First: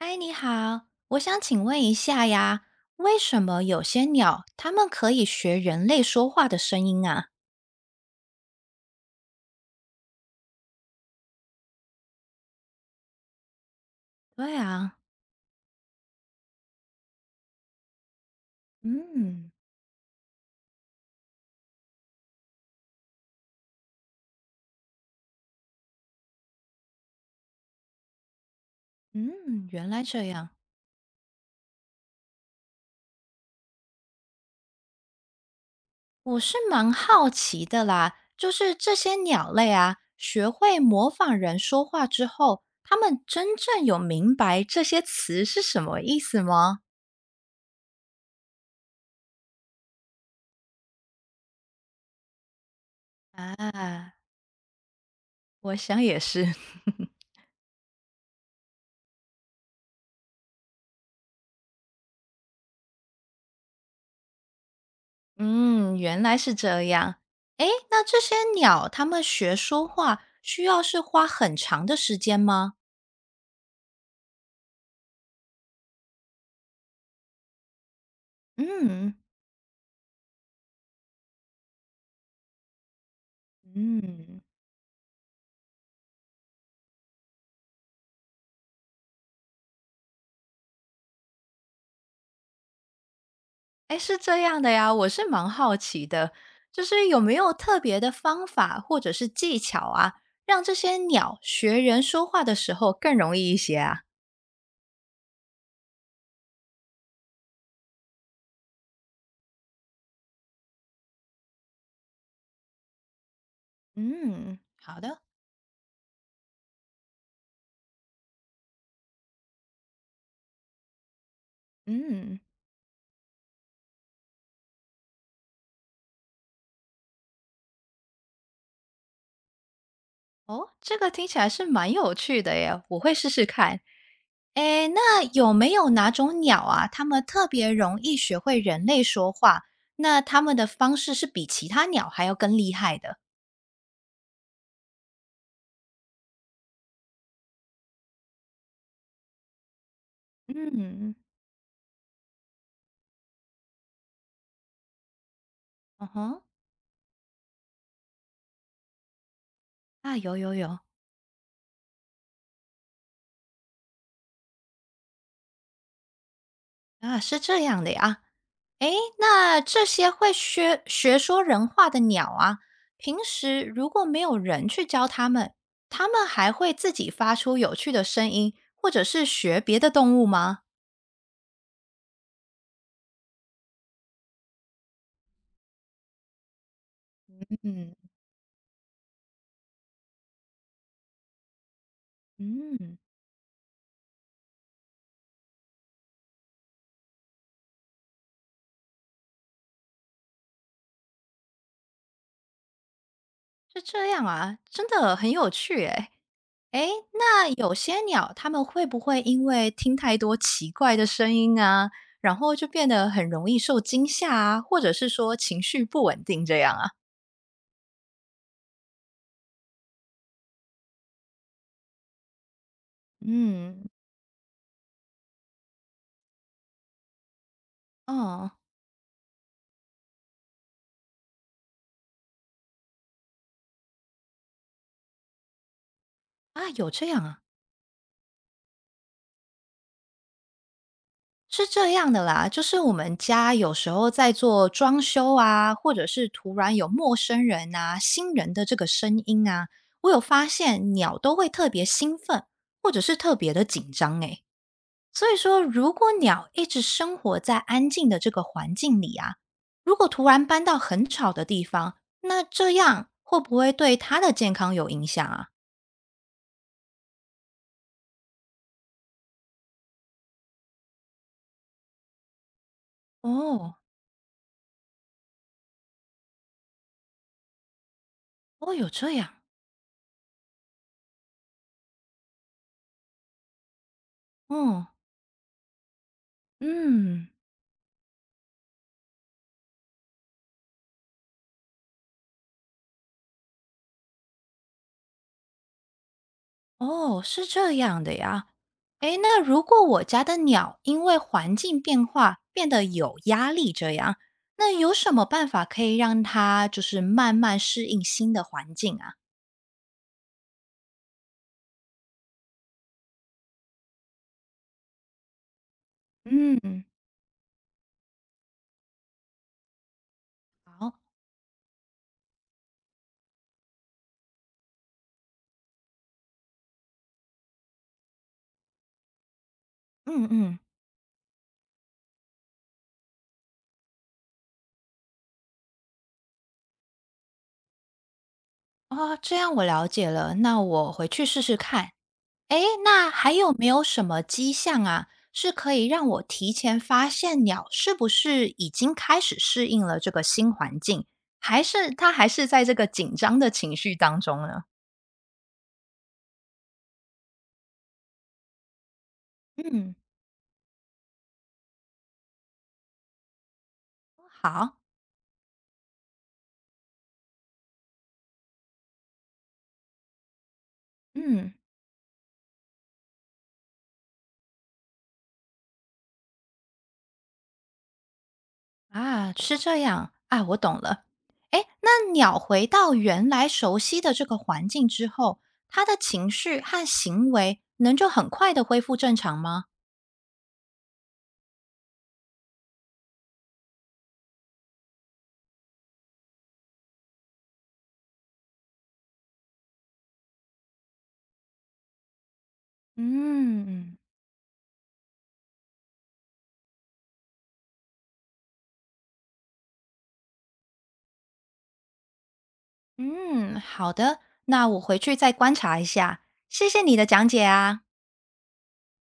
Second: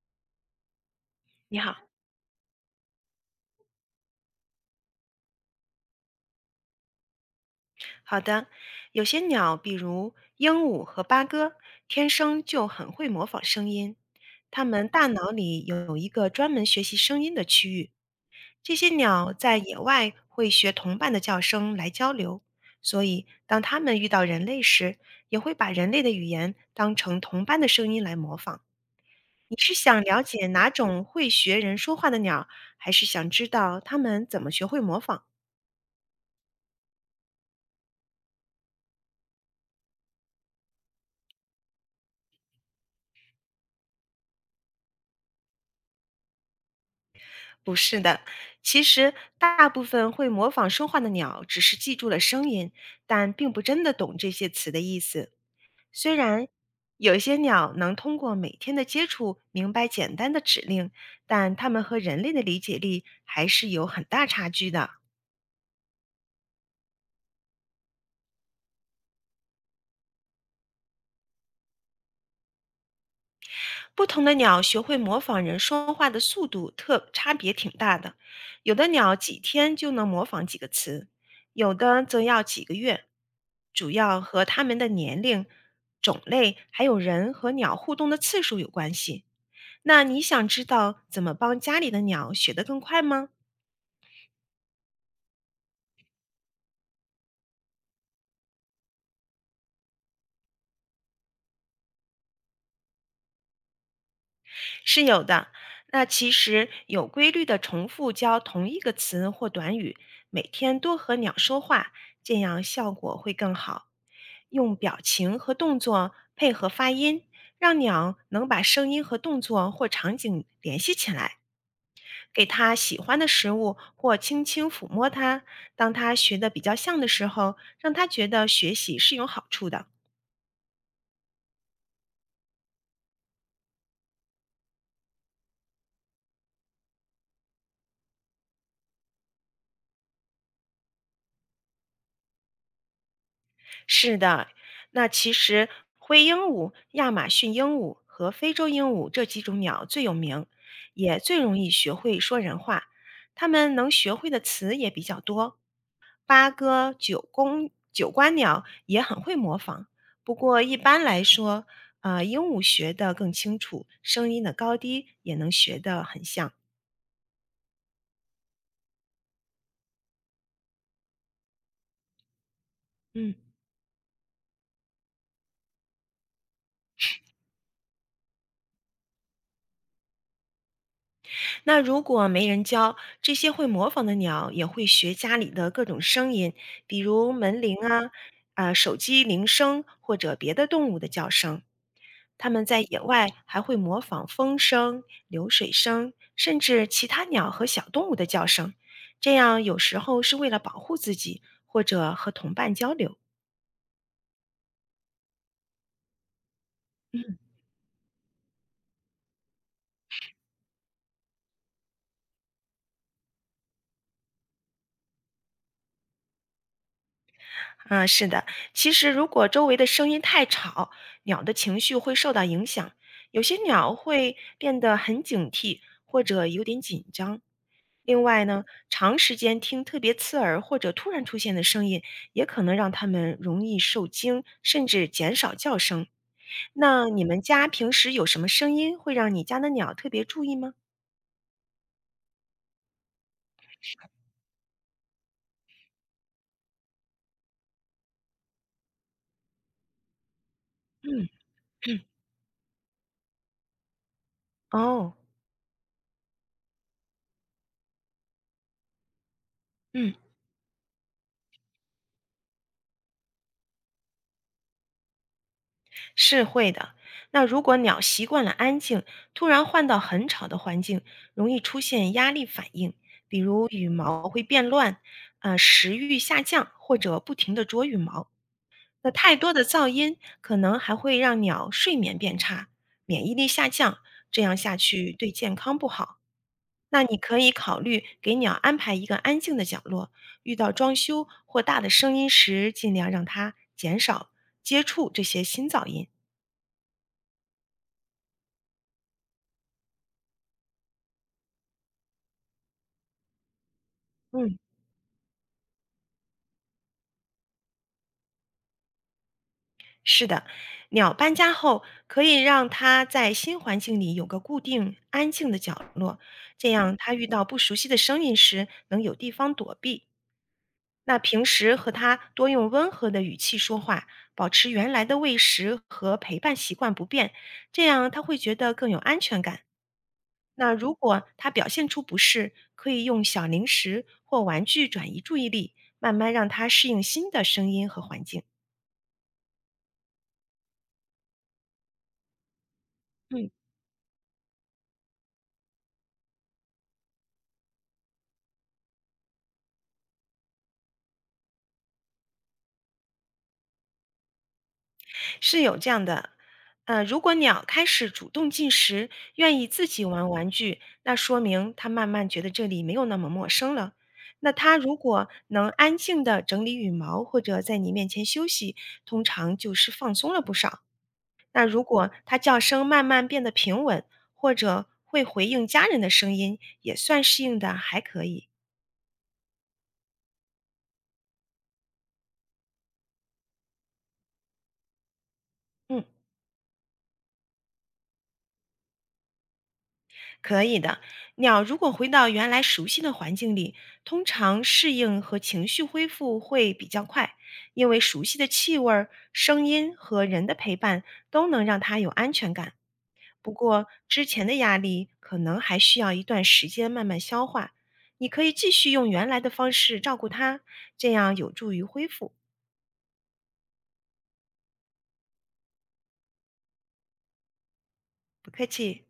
嗨，你好，我想你请好，问一下呀，为什么有些鸟它们可以学人类说话的声音啊？好的。有些鸟，比如鹦鹉和八哥，天生就很会模仿声音。对它们啊，大脑里有一个专门学习声音的区域。这些鸟嗯在野外会学同伴的叫声来交流，所以当它们遇到人类时，也会把人类的语言当成同伴的声音来模仿。你嗯，是原想来了这解样，哪种会学人说话的鸟，还是想知道它们怎么学会模仿？我是蛮好奇的啦。就是这些鸟类啊，学会模仿人说话之后，它们真正有明白这些词是什么意思吗？不是的，其实大部分会模仿说话的鸟只是记住了声音，但并不真的啊，懂这些词的意思。我想虽也是。然 有些鸟能通过每天的接触明白简单的指令，但它们和人类的理解力还是有很大差距的。嗯，原来是这样。诶，那这些鸟，它们学说话需要是花很长的时间吗？不同的鸟学会模仿人说话的速度特差别挺大的，有的嗯鸟几天就能模仿几个词，有的则要几个月，主要嗯，和它们的年龄、种类，还有人和鸟互动的次数有关系。那你想知道怎么帮家里的鸟学得更快吗？诶，是这样的呀，我是蛮好奇的，就是有没有特别的方法或者是技巧啊，让这些鸟学人说话的时候更容易一些啊？是有的。那其实有规律的重复教同一个词或短语，每天多和鸟说话，这样效果会更好。嗯，用表好的，情和动作配合发音，让鸟能把声音和动作或场景联系起来。嗯。给它喜欢的食物或轻轻抚摸它。当它学的比较像的时候，让它觉得学习是有好处的。哦，这个听起来是蛮有趣的耶，我会试试看。诶，那有没有哪种鸟啊，它们特别容易学会人类说话？那它们的方式是比其他鸟还要更厉害的？是的，那其实灰鹦鹉、亚马逊鹦鹉和非洲鹦鹉这几种鸟最有名，嗯，也最容易学会说人话。它们能学会的词也比较多。嗯哼，八哥、九公九官鸟也很会模仿，啊，不有有过一有般来说，鹦鹉学得更清楚，声音的高低也能学得很像。啊，是这样的呀。诶，那这些会学学说人话的鸟啊，平嗯，时如果没有人去教它们，它们还会自己发出有趣的声音，或者是学别的动物吗？那如果没人教，这些会模仿的鸟也会学家里的各种声音，比如门铃嗯，啊、啊、手机铃声或者别的动物的叫声。它们在嗯，野外还会模仿风声、流水声，甚至其他鸟和小动物的叫声，这样有时候是为了保护自己或者和同伴交流。是这样啊，真的很有趣诶。诶，嗯那有些鸟它们会不会因为听太多奇怪的声音啊，然后就变得很容易受惊吓啊，或者是说情绪不稳定这样啊？啊，是的。其实，如果周围的声音太吵，鸟的情绪会受到影响。有些嗯，鸟会变得很警惕，或者有点紧张。另外哦，呢，长时间听特别刺耳或者突然出现的声音，也可能让它们容易受惊，甚至减少叫声。啊，有那这你样啊，们家平时有什么声音会让你家的鸟特别注意吗？是这样的啦，就是我们家有时候在做装修啊，或者是突然有陌生人啊、新人的这个声音啊，我有发现鸟嗯，都会特别嗯兴奋，或者是特别的紧张诶。哦，所以说，如果鸟一直生活在安静的这个环境里啊，如果嗯。突然搬到很吵的地方，那这样会不会对它的健康有影响啊？是会的。那如果鸟习惯了安静，突然换到很吵的环境，容易出现压力反应，比如哦，羽毛会变乱，食欲下降，或者不停地啄羽毛。哦，有那这样，太多的噪音可能还会让鸟睡眠变差，免疫力下降，这样下嗯去对健康不好。那你嗯，可以考虑给鸟安排一个安静的角落，遇到装修或大的声音时，尽量让它减少接触这些新噪音。哦，是这样的呀。诶，那如果我家的鸟因为环境变化变得有压力，这样，嗯。那有什么办法可以让它就是慢慢适应新的环境啊？是的，鸟搬家后可以让它在新环境里有个固定、安静的角落，这嗯，样它遇到不熟悉的声音时能有地方躲避。好，那平时和它多用温和的语气说话，保持原来的喂食和陪伴习惯不变，这样它会觉得更有安全感。嗯嗯。那如果它表现出不适，可以用小零食或玩具转移注意力，慢慢让它适应新的声音和环境。哦，这样我了解了，那我回去试试看。诶，那还嗯。有没有什么迹象啊，是可以让我提前发现鸟是不是已经开始适应了这个新环境，还是它还是在这个紧张的情绪当中呢？是有这样的，如果鸟开始主动进食，愿意自嗯，己玩玩具，那说明它慢慢觉得这里没有那么陌生了。那它好，如果能安静的整理羽毛，或者在你面前休息，通常就是放松了不少。嗯，那如果它叫声慢慢变得平稳，或者会回应家人的声音，也算适应的还可以。啊，是这样啊，我懂了。诶，那鸟回到原来熟悉的这个环境之后，它的嗯。情绪和行为能就很快的恢复正常吗？可以的，鸟如果回到原来熟悉的环境里，通常适应和情绪恢复会比较快，因为熟悉的气味儿、声音和人的陪伴都能让它有安全感。不过，嗯。之前的压力可能还需要一段时间慢慢消化。你可以继续用原来的方式照顾它，这样有助于恢复。嗯，好的，那我回去再观察一下。谢谢你的讲解啊。不客气。